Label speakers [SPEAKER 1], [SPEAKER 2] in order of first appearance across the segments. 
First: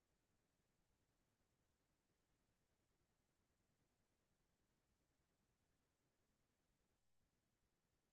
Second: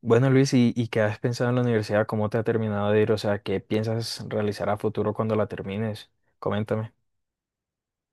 [SPEAKER 1] Bueno, Luis, ¿ qué has pensado en la universidad? ¿Cómo te ha terminado de ir? O sea, ¿qué piensas realizar a futuro cuando la termines? Coméntame.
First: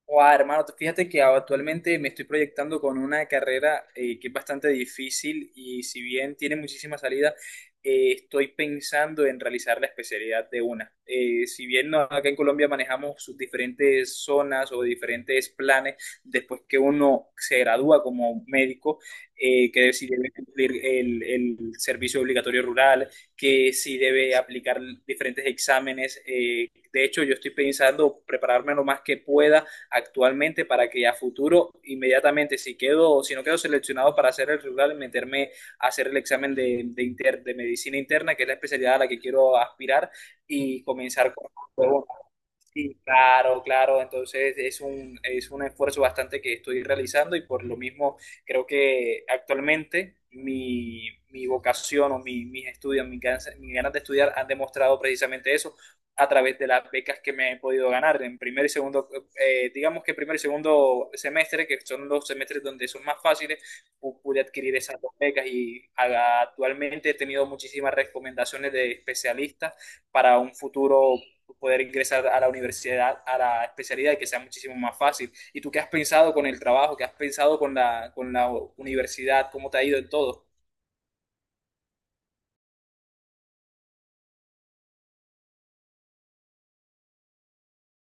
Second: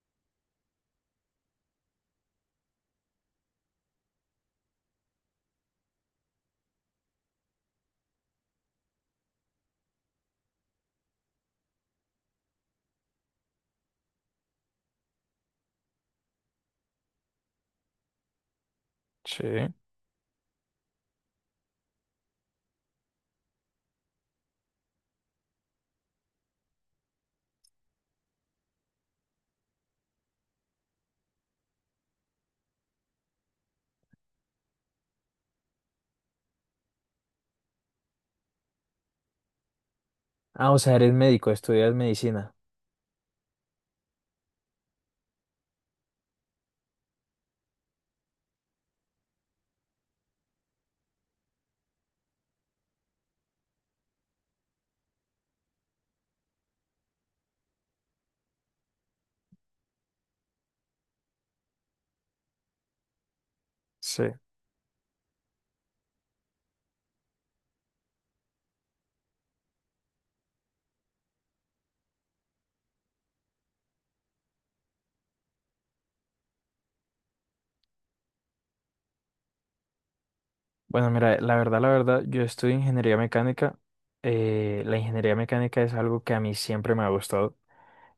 [SPEAKER 2] Guau, hermano, tú fíjate que actualmente me estoy proyectando con una carrera que es bastante difícil y si bien tiene muchísima salida, estoy pensando en realizar la especialidad de una. Si bien acá en Colombia manejamos sus diferentes zonas o diferentes planes, después que uno se gradúa como médico,
[SPEAKER 1] Sí.
[SPEAKER 2] que si debe cumplir el servicio obligatorio rural, que si debe aplicar diferentes exámenes. De hecho, yo estoy pensando prepararme lo más que pueda actualmente para que a futuro, inmediatamente, si quedo, si no quedo seleccionado para hacer el regular, meterme a hacer el examen de medicina interna, que es la especialidad a la que quiero aspirar,
[SPEAKER 1] Ah, o
[SPEAKER 2] y
[SPEAKER 1] sea, eres
[SPEAKER 2] comenzar con.
[SPEAKER 1] médico, estudias medicina.
[SPEAKER 2] Sí, claro, claro. Entonces es es un esfuerzo bastante que estoy realizando y por lo mismo creo que actualmente mi vocación o mis estudios, mis ganas de estudiar han demostrado precisamente eso a través de las becas que me he podido ganar en primer y segundo, digamos que primer y segundo semestre, que son los semestres donde son más fáciles,
[SPEAKER 1] Sí.
[SPEAKER 2] pude adquirir esas dos becas y actualmente he tenido muchísimas recomendaciones de especialistas para un futuro poder ingresar a la universidad, a la especialidad, que sea muchísimo más fácil. ¿Y tú qué has pensado con el trabajo? ¿Qué has pensado con la universidad? ¿Cómo te ha ido en todo?
[SPEAKER 1] Bueno, mira, la verdad, yo estudio ingeniería mecánica. La ingeniería mecánica es algo que a mí siempre me ha gustado.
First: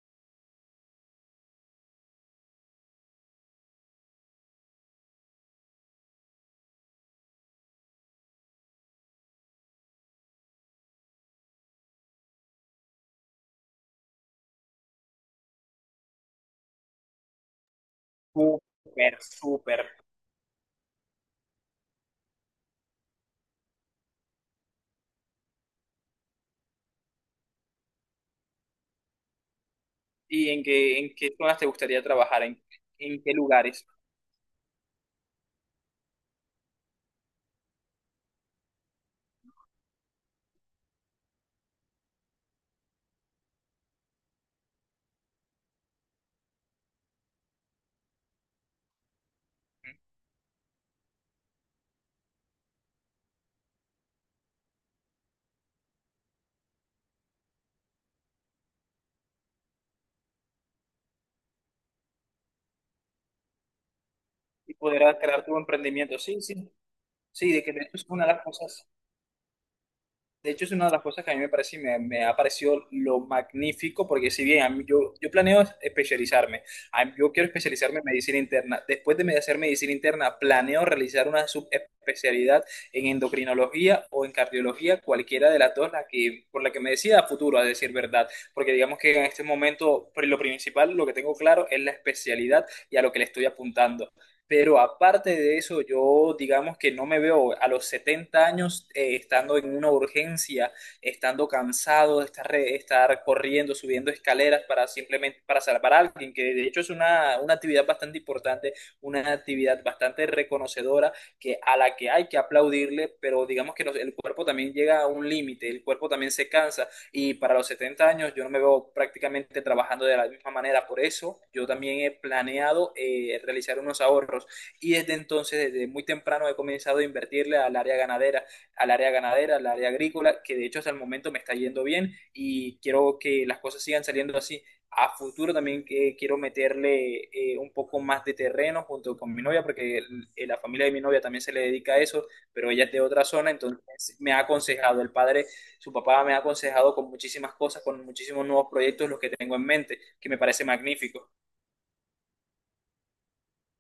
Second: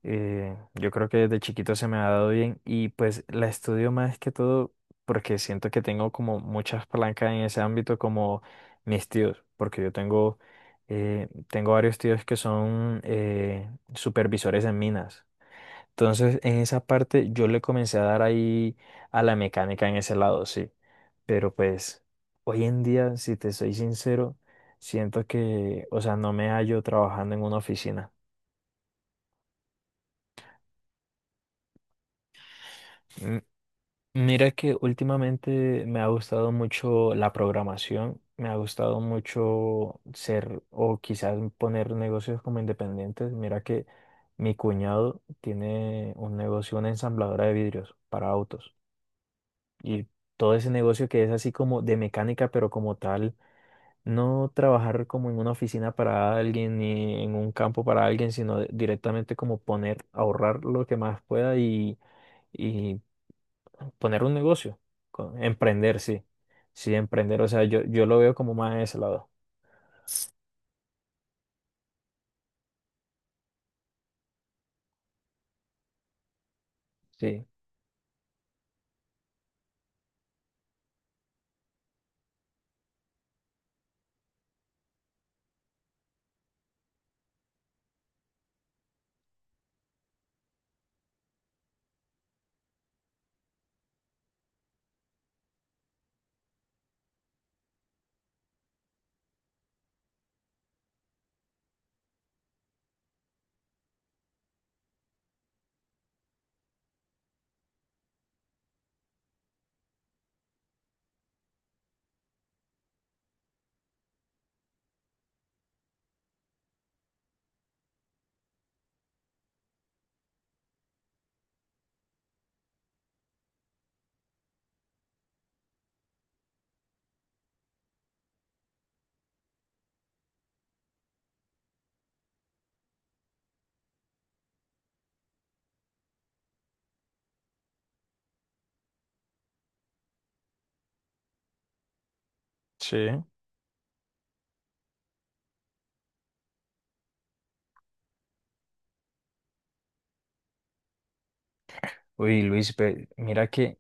[SPEAKER 1] Yo creo que desde chiquito se me ha dado bien y pues la estudio más que todo porque siento que tengo como muchas palancas en ese ámbito como mis tíos, porque yo tengo, tengo varios tíos que son supervisores en minas. Entonces en esa parte yo le comencé a dar ahí
[SPEAKER 2] Súper,
[SPEAKER 1] a la
[SPEAKER 2] súper.
[SPEAKER 1] mecánica en ese lado, sí. Pero pues hoy en día, si te soy sincero, siento que, o sea, no me hallo trabajando en una oficina.
[SPEAKER 2] ¿Y en qué zonas te gustaría trabajar? En qué lugares?
[SPEAKER 1] Mira que últimamente me ha gustado mucho la programación, me ha gustado mucho ser o quizás poner negocios como independientes. Mira que mi cuñado tiene un negocio, una ensambladora de vidrios para autos y todo ese negocio que es así como de mecánica, pero como tal. No trabajar como en una oficina para alguien ni en un campo para alguien, sino directamente como poner, ahorrar lo que más pueda y poner un
[SPEAKER 2] Y
[SPEAKER 1] negocio,
[SPEAKER 2] poder crear tu
[SPEAKER 1] emprender,
[SPEAKER 2] emprendimiento.
[SPEAKER 1] sí.
[SPEAKER 2] Sí, sí,
[SPEAKER 1] Sí, emprender, o
[SPEAKER 2] sí, de
[SPEAKER 1] sea,
[SPEAKER 2] que de
[SPEAKER 1] yo,
[SPEAKER 2] hecho
[SPEAKER 1] yo
[SPEAKER 2] es
[SPEAKER 1] lo
[SPEAKER 2] una de
[SPEAKER 1] veo
[SPEAKER 2] las
[SPEAKER 1] como más de
[SPEAKER 2] cosas.
[SPEAKER 1] ese lado.
[SPEAKER 2] De hecho, es una de las cosas que a mí me parece y me ha parecido lo magnífico, porque si bien a yo, yo planeo especializarme, a yo
[SPEAKER 1] Sí.
[SPEAKER 2] quiero especializarme en medicina interna. Después de hacer medicina interna, planeo realizar una subespecialidad en endocrinología o en cardiología, cualquiera de las dos, la que, por la que me decida a futuro, a decir verdad. Porque digamos que en este momento, pues, lo principal, lo que tengo claro es la especialidad y a lo que le estoy apuntando. Pero aparte de eso, yo digamos que no me veo a los 70 años estando en una urgencia, estando cansado de estar, estar corriendo, subiendo escaleras para simplemente para salvar a alguien, que de hecho es una actividad bastante importante, una actividad bastante reconocedora que a la que hay que aplaudirle, pero digamos que el cuerpo también llega a un límite, el cuerpo también se cansa y para los 70 años yo no me veo prácticamente trabajando de la misma manera. Por eso yo también he planeado realizar unos ahorros y desde entonces, desde muy temprano, he comenzado a invertirle al área ganadera, al área ganadera, al área agrícola, que de hecho hasta el momento me está yendo bien y quiero que las cosas sigan saliendo así a futuro también que quiero meterle un poco más de terreno junto con mi novia, porque la familia de mi novia también se le dedica a eso, pero ella es
[SPEAKER 1] Sí.
[SPEAKER 2] de otra zona, entonces me ha aconsejado el padre su papá me ha aconsejado con muchísimas cosas, con muchísimos nuevos proyectos, los que tengo en mente, que me parece magnífico.
[SPEAKER 1] Uy, Luis, mira que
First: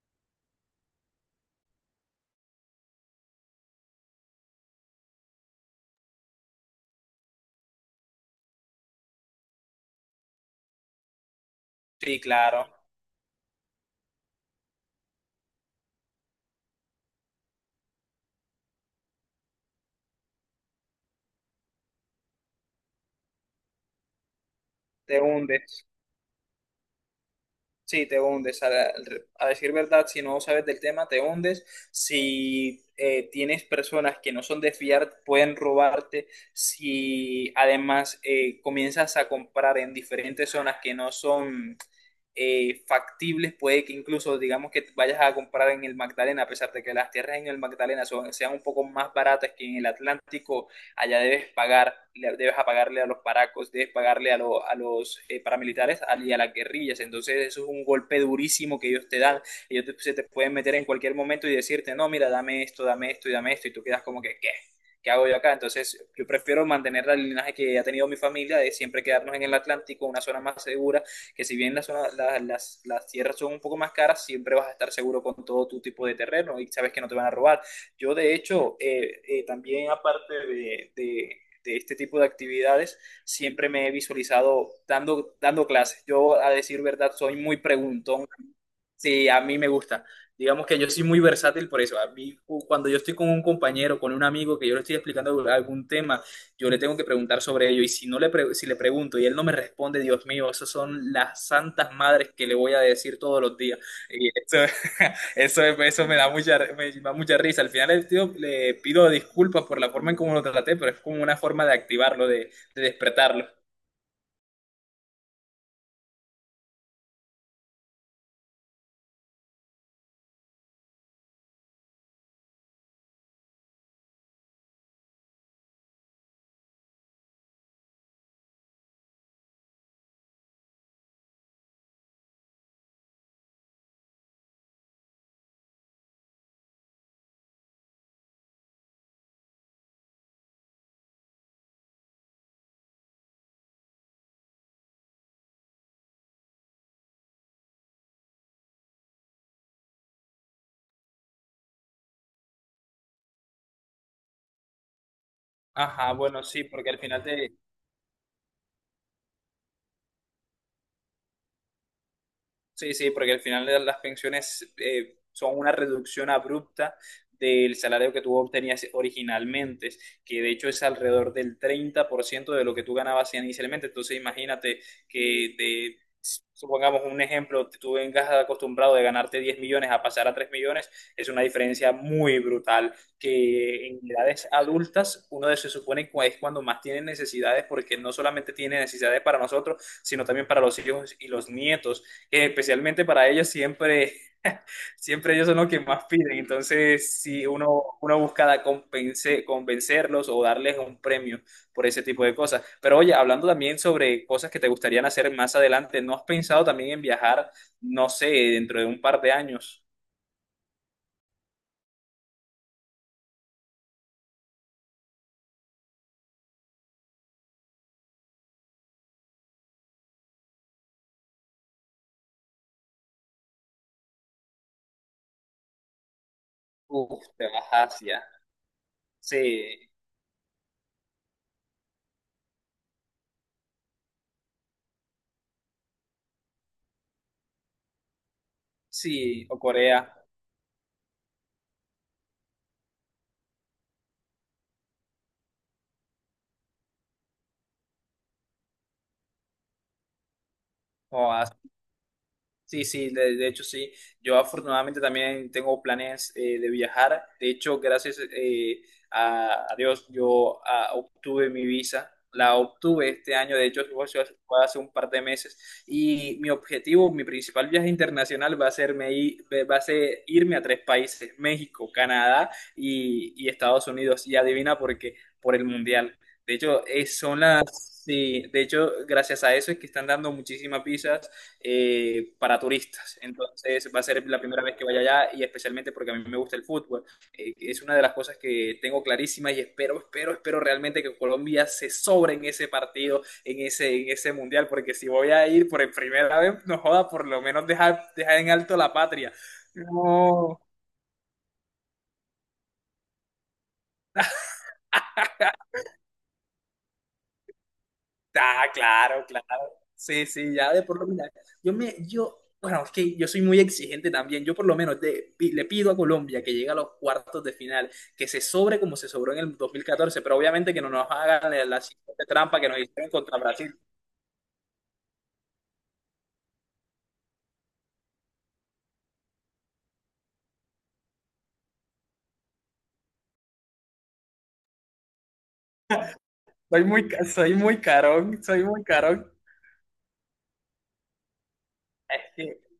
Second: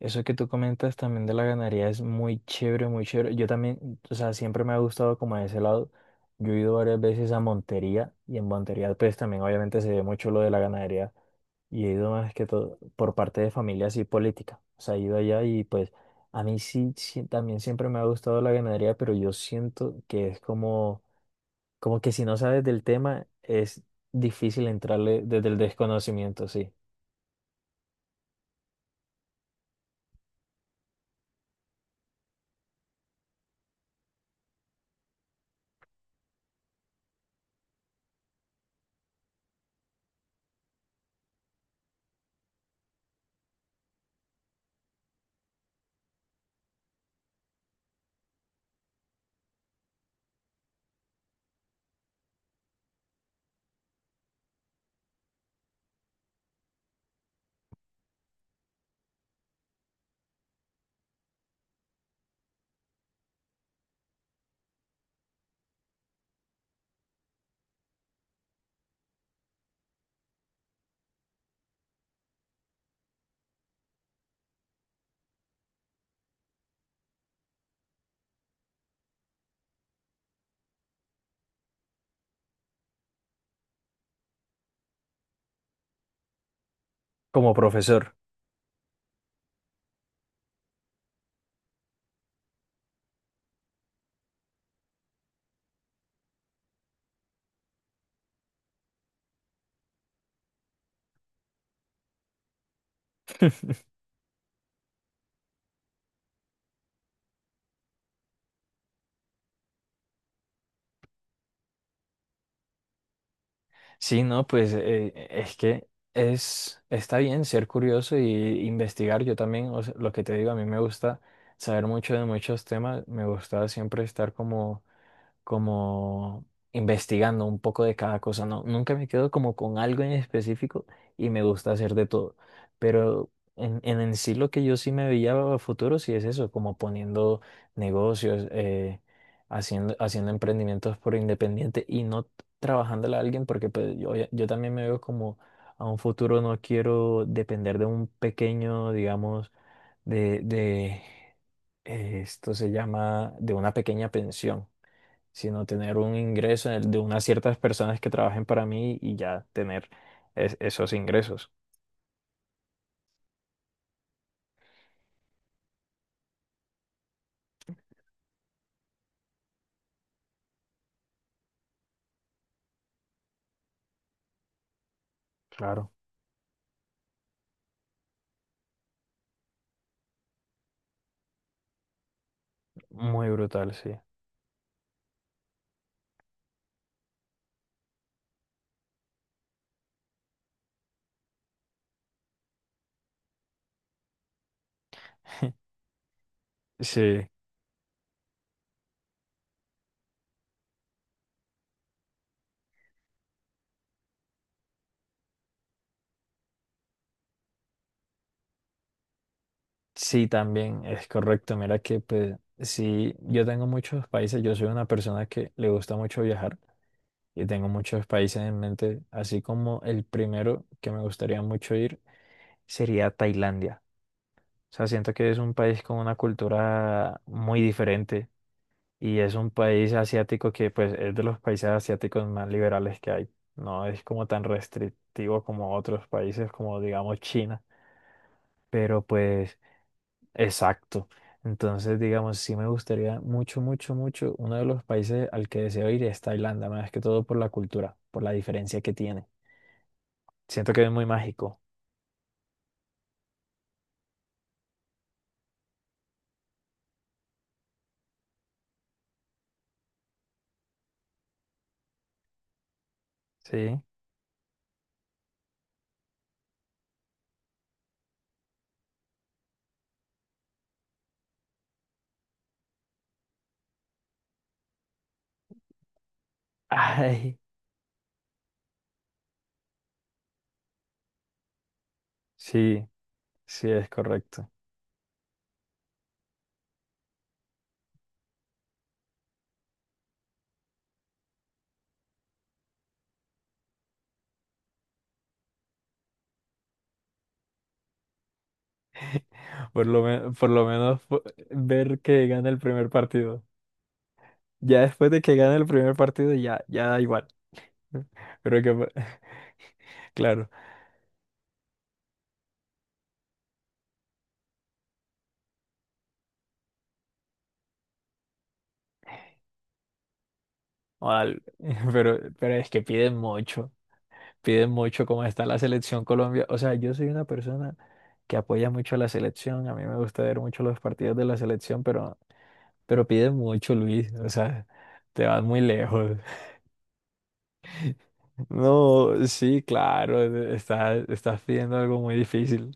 [SPEAKER 1] eso que tú comentas también de la ganadería es muy chévere, muy chévere. Yo también, o sea, siempre me ha gustado como de ese lado. Yo he ido varias veces a Montería y en Montería pues también obviamente se ve mucho lo de la ganadería. Y he ido
[SPEAKER 2] Sí,
[SPEAKER 1] más que
[SPEAKER 2] claro,
[SPEAKER 1] todo por parte de familia así política. O sea, he ido allá y pues a mí sí, sí, también siempre me ha gustado la ganadería, pero yo siento que es como, como que si no sabes del tema es difícil
[SPEAKER 2] te
[SPEAKER 1] entrarle desde el
[SPEAKER 2] hunde.
[SPEAKER 1] desconocimiento, sí.
[SPEAKER 2] Sí, te hundes. A decir verdad, si no sabes del tema, te hundes. Si tienes personas que no son de fiar, pueden robarte. Si además comienzas a comprar en diferentes zonas que no son factibles, puede que incluso digamos que vayas a comprar en el Magdalena, a pesar de que las tierras en el Magdalena sean un poco más baratas que en el Atlántico, allá debes pagar, debes apagarle a los paracos, debes pagarle a, a los paramilitares y a las guerrillas. Entonces eso es un golpe durísimo que ellos te dan. Ellos se te pueden meter en cualquier momento y decirte, no, mira, dame esto, dame esto. Y tú quedas como que, ¿qué? ¿Qué hago yo acá? Entonces, yo prefiero mantener el linaje que ha tenido mi familia de siempre quedarnos en el Atlántico, una zona más segura, que si bien la las tierras son un poco más caras, siempre vas a estar seguro con todo tu tipo de terreno y sabes que no te van a robar. Yo, de hecho, también aparte de este tipo de actividades, siempre me he visualizado dando, dando clases. Yo, a decir verdad, soy
[SPEAKER 1] Como
[SPEAKER 2] muy
[SPEAKER 1] profesor.
[SPEAKER 2] preguntón. Sí, a mí me gusta. Digamos que yo soy muy versátil por eso. A mí, cuando yo estoy con un compañero, con un amigo que yo le estoy explicando algún tema, yo le tengo que preguntar sobre ello. Y si no le si le pregunto y él no me responde, Dios mío, esas son las santas madres que le voy a decir todos los días. Y eso, eso me da mucha risa. Al final el tío le pido disculpas por la forma en cómo lo traté, pero es como una forma de activarlo, de despertarlo.
[SPEAKER 1] Sí, no, pues es que es, está bien ser curioso y investigar. Yo también, o sea, lo que te digo, a mí me gusta saber mucho de muchos temas. Me gusta siempre estar como como investigando un poco de cada cosa, ¿no? Nunca me quedo como con algo en específico y me gusta hacer de todo, pero en sí lo que yo sí me veía a futuro sí es eso, como poniendo negocios, haciendo emprendimientos por independiente y no trabajándole a alguien porque pues, yo también me veo como a un futuro no quiero depender de un pequeño, digamos, de esto se llama, de una pequeña pensión sino tener un
[SPEAKER 2] Ajá, bueno, sí,
[SPEAKER 1] ingreso
[SPEAKER 2] porque
[SPEAKER 1] en de
[SPEAKER 2] al final
[SPEAKER 1] unas
[SPEAKER 2] te,
[SPEAKER 1] ciertas personas que trabajen para mí y ya tener esos ingresos.
[SPEAKER 2] sí, sí, porque al final de las pensiones son una reducción abrupta del salario que tú obtenías originalmente, que de hecho es alrededor del 30% de lo que tú ganabas inicialmente. Entonces imagínate que
[SPEAKER 1] Claro,
[SPEAKER 2] te, supongamos un ejemplo, tú vengas acostumbrado de ganarte 10 millones a pasar a 3 millones, es una diferencia muy brutal,
[SPEAKER 1] muy brutal,
[SPEAKER 2] que
[SPEAKER 1] sí.
[SPEAKER 2] en edades adultas uno se supone que es cuando más tiene necesidades, porque no solamente tiene necesidades para nosotros, sino también para los hijos y los nietos, especialmente para ellos siempre, siempre ellos son los que más piden. Entonces,
[SPEAKER 1] Sí,
[SPEAKER 2] si uno busca convencerlos o darles un premio por ese tipo de cosas. Pero oye, hablando también sobre cosas que te gustarían hacer más adelante, ¿no has pensado también en viajar, no sé, dentro de un par de años?
[SPEAKER 1] sí, también es correcto. Mira que pues, sí, yo tengo muchos países, yo soy una persona que le gusta mucho viajar y tengo muchos países en mente, así como el primero que me gustaría mucho ir sería Tailandia. O sea, siento que es un país con una
[SPEAKER 2] Uf,
[SPEAKER 1] cultura
[SPEAKER 2] te
[SPEAKER 1] muy
[SPEAKER 2] vas a Asia.
[SPEAKER 1] diferente. Y es
[SPEAKER 2] Sí,
[SPEAKER 1] un país asiático que pues es de los países asiáticos más liberales que hay. No es como tan restrictivo como otros países como digamos China, pero
[SPEAKER 2] sí, o
[SPEAKER 1] pues
[SPEAKER 2] Corea,
[SPEAKER 1] exacto. Entonces, digamos, sí me gustaría mucho, mucho, mucho. Uno de los países al que deseo ir es Tailandia, más que todo por la cultura, por la diferencia que tiene. Siento que es muy
[SPEAKER 2] o a.
[SPEAKER 1] mágico.
[SPEAKER 2] Sí, sí, de hecho sí. Yo afortunadamente también tengo planes de viajar. De hecho, gracias a Dios, yo obtuve mi visa. La obtuve este año, de hecho,
[SPEAKER 1] Sí.
[SPEAKER 2] fue hace un par de meses. Y mi objetivo, mi principal viaje internacional va a ser irme a tres países, México, Canadá y Estados Unidos. Y adivina por qué, por el Mundial. De hecho, son
[SPEAKER 1] Ay,
[SPEAKER 2] las... Sí, de hecho, gracias a eso es que están dando muchísimas visas para
[SPEAKER 1] sí,
[SPEAKER 2] turistas.
[SPEAKER 1] sí
[SPEAKER 2] Entonces
[SPEAKER 1] es
[SPEAKER 2] va a ser la
[SPEAKER 1] correcto.
[SPEAKER 2] primera vez que vaya allá y especialmente porque a mí me gusta el fútbol. Es una de las cosas que tengo clarísimas y espero, espero, espero realmente que Colombia se sobre en ese partido, en ese mundial, porque si voy a ir por primera vez, no joda, por lo menos dejar, dejar en alto la patria.
[SPEAKER 1] Por lo, por
[SPEAKER 2] No,
[SPEAKER 1] lo menos ver que gana el primer partido. Ya después de que gane el primer partido, ya, ya da igual.
[SPEAKER 2] ah,
[SPEAKER 1] Pero que,
[SPEAKER 2] claro, claro. Sí, sí,
[SPEAKER 1] claro,
[SPEAKER 2] ya de por lo menos. Bueno, es que yo soy muy exigente también. Yo por lo menos le pido a Colombia que llegue a los cuartos de final, que se sobre como se sobró en el 2014 pero obviamente que no nos
[SPEAKER 1] al-
[SPEAKER 2] hagan la siguiente
[SPEAKER 1] pero
[SPEAKER 2] trampa que
[SPEAKER 1] es
[SPEAKER 2] nos
[SPEAKER 1] que
[SPEAKER 2] hicieron contra Brasil.
[SPEAKER 1] piden mucho como está la selección Colombia. O sea, yo soy una persona que apoya mucho a la selección, a mí me gusta ver mucho los partidos de la selección, pero piden mucho, Luis. O sea, te vas muy lejos.
[SPEAKER 2] Soy muy, soy muy carón, soy muy
[SPEAKER 1] No,
[SPEAKER 2] carón.
[SPEAKER 1] sí, claro, estás, estás pidiendo algo muy difícil.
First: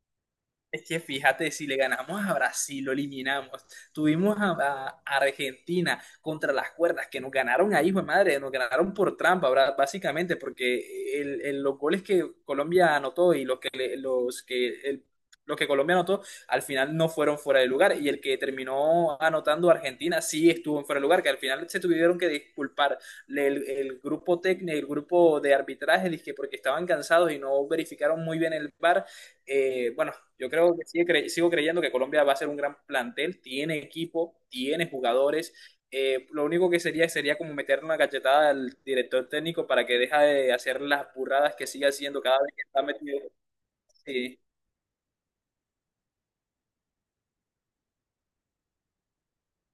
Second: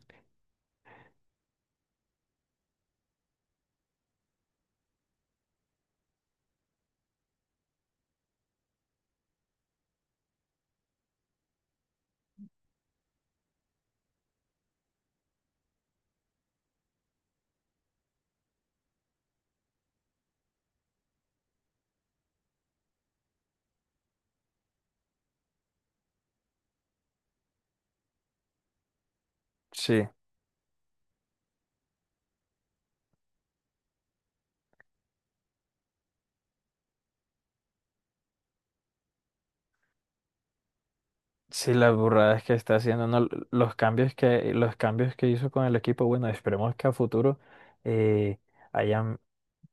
[SPEAKER 2] Es que fíjate, si le ganamos a Brasil, lo eliminamos. Tuvimos a Argentina contra las cuerdas, que nos ganaron ahí, hijo de madre, nos ganaron por trampa, básicamente, porque los goles que Colombia anotó y los que, le- los que, el- los que Colombia anotó al final no fueron fuera de lugar. Y el que terminó anotando Argentina sí estuvo en fuera de lugar, que al final se tuvieron que disculpar el grupo técnico, el grupo de arbitraje, dizque porque estaban cansados y no verificaron muy bien el VAR.
[SPEAKER 1] Sí.
[SPEAKER 2] Bueno, yo creo que sigo creyendo que Colombia va a ser un gran plantel, tiene equipo, tiene jugadores. Lo único que sería como meterle una cachetada al director técnico para que deje de hacer las burradas que
[SPEAKER 1] Sí,
[SPEAKER 2] sigue
[SPEAKER 1] las
[SPEAKER 2] haciendo cada
[SPEAKER 1] burradas
[SPEAKER 2] vez
[SPEAKER 1] que
[SPEAKER 2] que
[SPEAKER 1] está
[SPEAKER 2] está
[SPEAKER 1] haciendo,
[SPEAKER 2] metido.
[SPEAKER 1] no,
[SPEAKER 2] Sí,
[SPEAKER 1] los cambios que hizo con el equipo, bueno, esperemos que a futuro eh, hayan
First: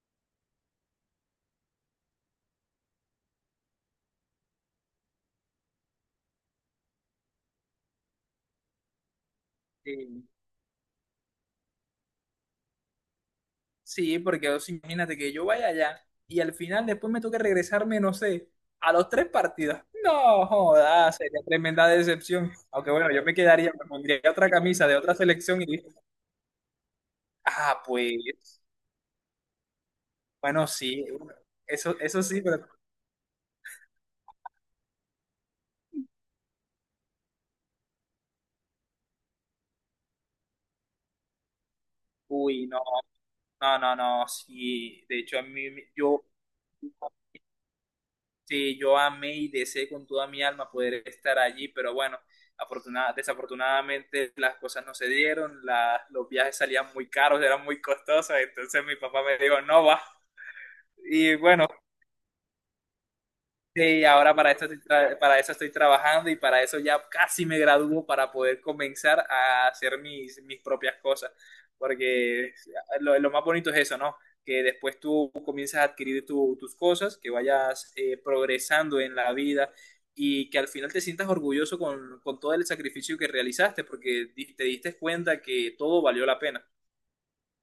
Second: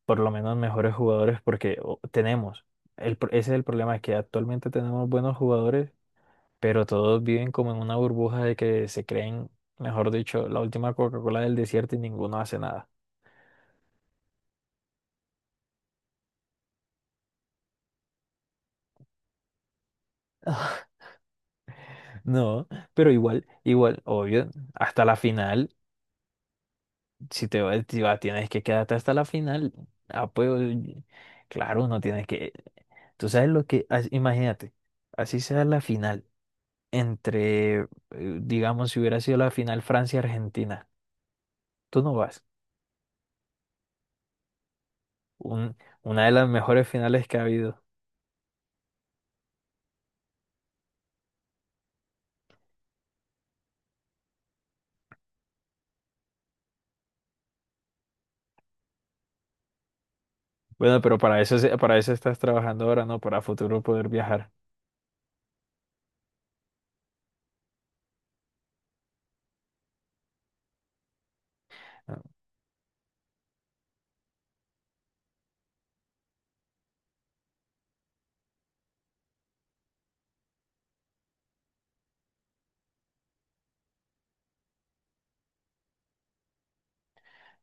[SPEAKER 1] por lo menos mejores jugadores, porque tenemos, ese es el problema, que actualmente tenemos buenos jugadores, pero todos viven como en una burbuja de que se creen, mejor
[SPEAKER 2] sí,
[SPEAKER 1] dicho, la última Coca-Cola del desierto y ninguno hace nada.
[SPEAKER 2] sí, porque o sea, imagínate que yo vaya allá y al final después me toque regresarme, no sé, a los tres partidos. No, joda, sería tremenda decepción.
[SPEAKER 1] No,
[SPEAKER 2] Aunque
[SPEAKER 1] pero
[SPEAKER 2] bueno, yo me
[SPEAKER 1] igual,
[SPEAKER 2] quedaría, me
[SPEAKER 1] igual,
[SPEAKER 2] pondría
[SPEAKER 1] obvio,
[SPEAKER 2] otra camisa de
[SPEAKER 1] hasta
[SPEAKER 2] otra
[SPEAKER 1] la
[SPEAKER 2] selección y
[SPEAKER 1] final. Si te
[SPEAKER 2] ah,
[SPEAKER 1] vas, si vas, tienes
[SPEAKER 2] pues.
[SPEAKER 1] que quedarte hasta la final. Ah, pues,
[SPEAKER 2] Bueno, sí,
[SPEAKER 1] claro,
[SPEAKER 2] eso,
[SPEAKER 1] no
[SPEAKER 2] eso
[SPEAKER 1] tienes
[SPEAKER 2] sí,
[SPEAKER 1] que.
[SPEAKER 2] pero...
[SPEAKER 1] Tú sabes lo que. Imagínate, así sea la final. Entre, digamos, si hubiera sido la final Francia-Argentina, tú no vas.
[SPEAKER 2] Uy, no, no, no, no, sí. De hecho, a mí,
[SPEAKER 1] Un- una
[SPEAKER 2] yo,
[SPEAKER 1] de las mejores finales que ha habido.
[SPEAKER 2] sí, yo amé y deseé con toda mi alma poder estar allí, pero bueno, desafortunadamente las cosas no se dieron, los viajes salían muy caros, eran muy costosos, entonces mi papá me dijo, no va.
[SPEAKER 1] Bueno, pero
[SPEAKER 2] Y
[SPEAKER 1] para eso,
[SPEAKER 2] bueno.
[SPEAKER 1] para eso estás trabajando ahora, ¿no? Para futuro
[SPEAKER 2] Sí,
[SPEAKER 1] poder
[SPEAKER 2] ahora
[SPEAKER 1] viajar.
[SPEAKER 2] para esto para eso estoy trabajando y para eso ya casi me gradúo para poder comenzar a hacer mis propias cosas. Porque lo más bonito es eso, ¿no? Que después tú comienzas a adquirir tus cosas, que vayas progresando en la vida y que al final te sientas orgulloso con todo el sacrificio que realizaste, porque te diste cuenta que todo valió la pena.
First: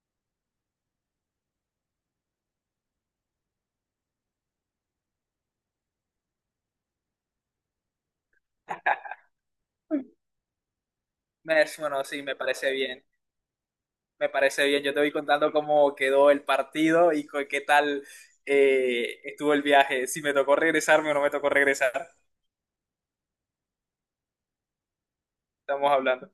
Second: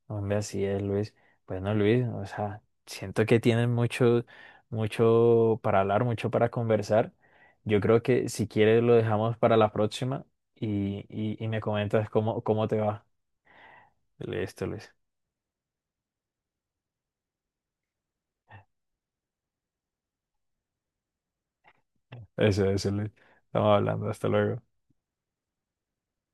[SPEAKER 1] Hombre, así es, Luis. Bueno, Luis, o sea, siento que tienen mucho, mucho para hablar, mucho para conversar. Yo creo que si quieres lo dejamos para la
[SPEAKER 2] Me-
[SPEAKER 1] próxima y me
[SPEAKER 2] Bueno,
[SPEAKER 1] comentas
[SPEAKER 2] sí, me
[SPEAKER 1] cómo, cómo
[SPEAKER 2] parece
[SPEAKER 1] te
[SPEAKER 2] bien.
[SPEAKER 1] va.
[SPEAKER 2] Me parece
[SPEAKER 1] Listo,
[SPEAKER 2] bien, yo
[SPEAKER 1] Luis.
[SPEAKER 2] te voy contando cómo quedó el partido y qué tal estuvo el viaje, si me tocó regresarme o no me tocó regresar.
[SPEAKER 1] Eso, Luis. Estamos hablando. Hasta luego.
[SPEAKER 2] Estamos hablando.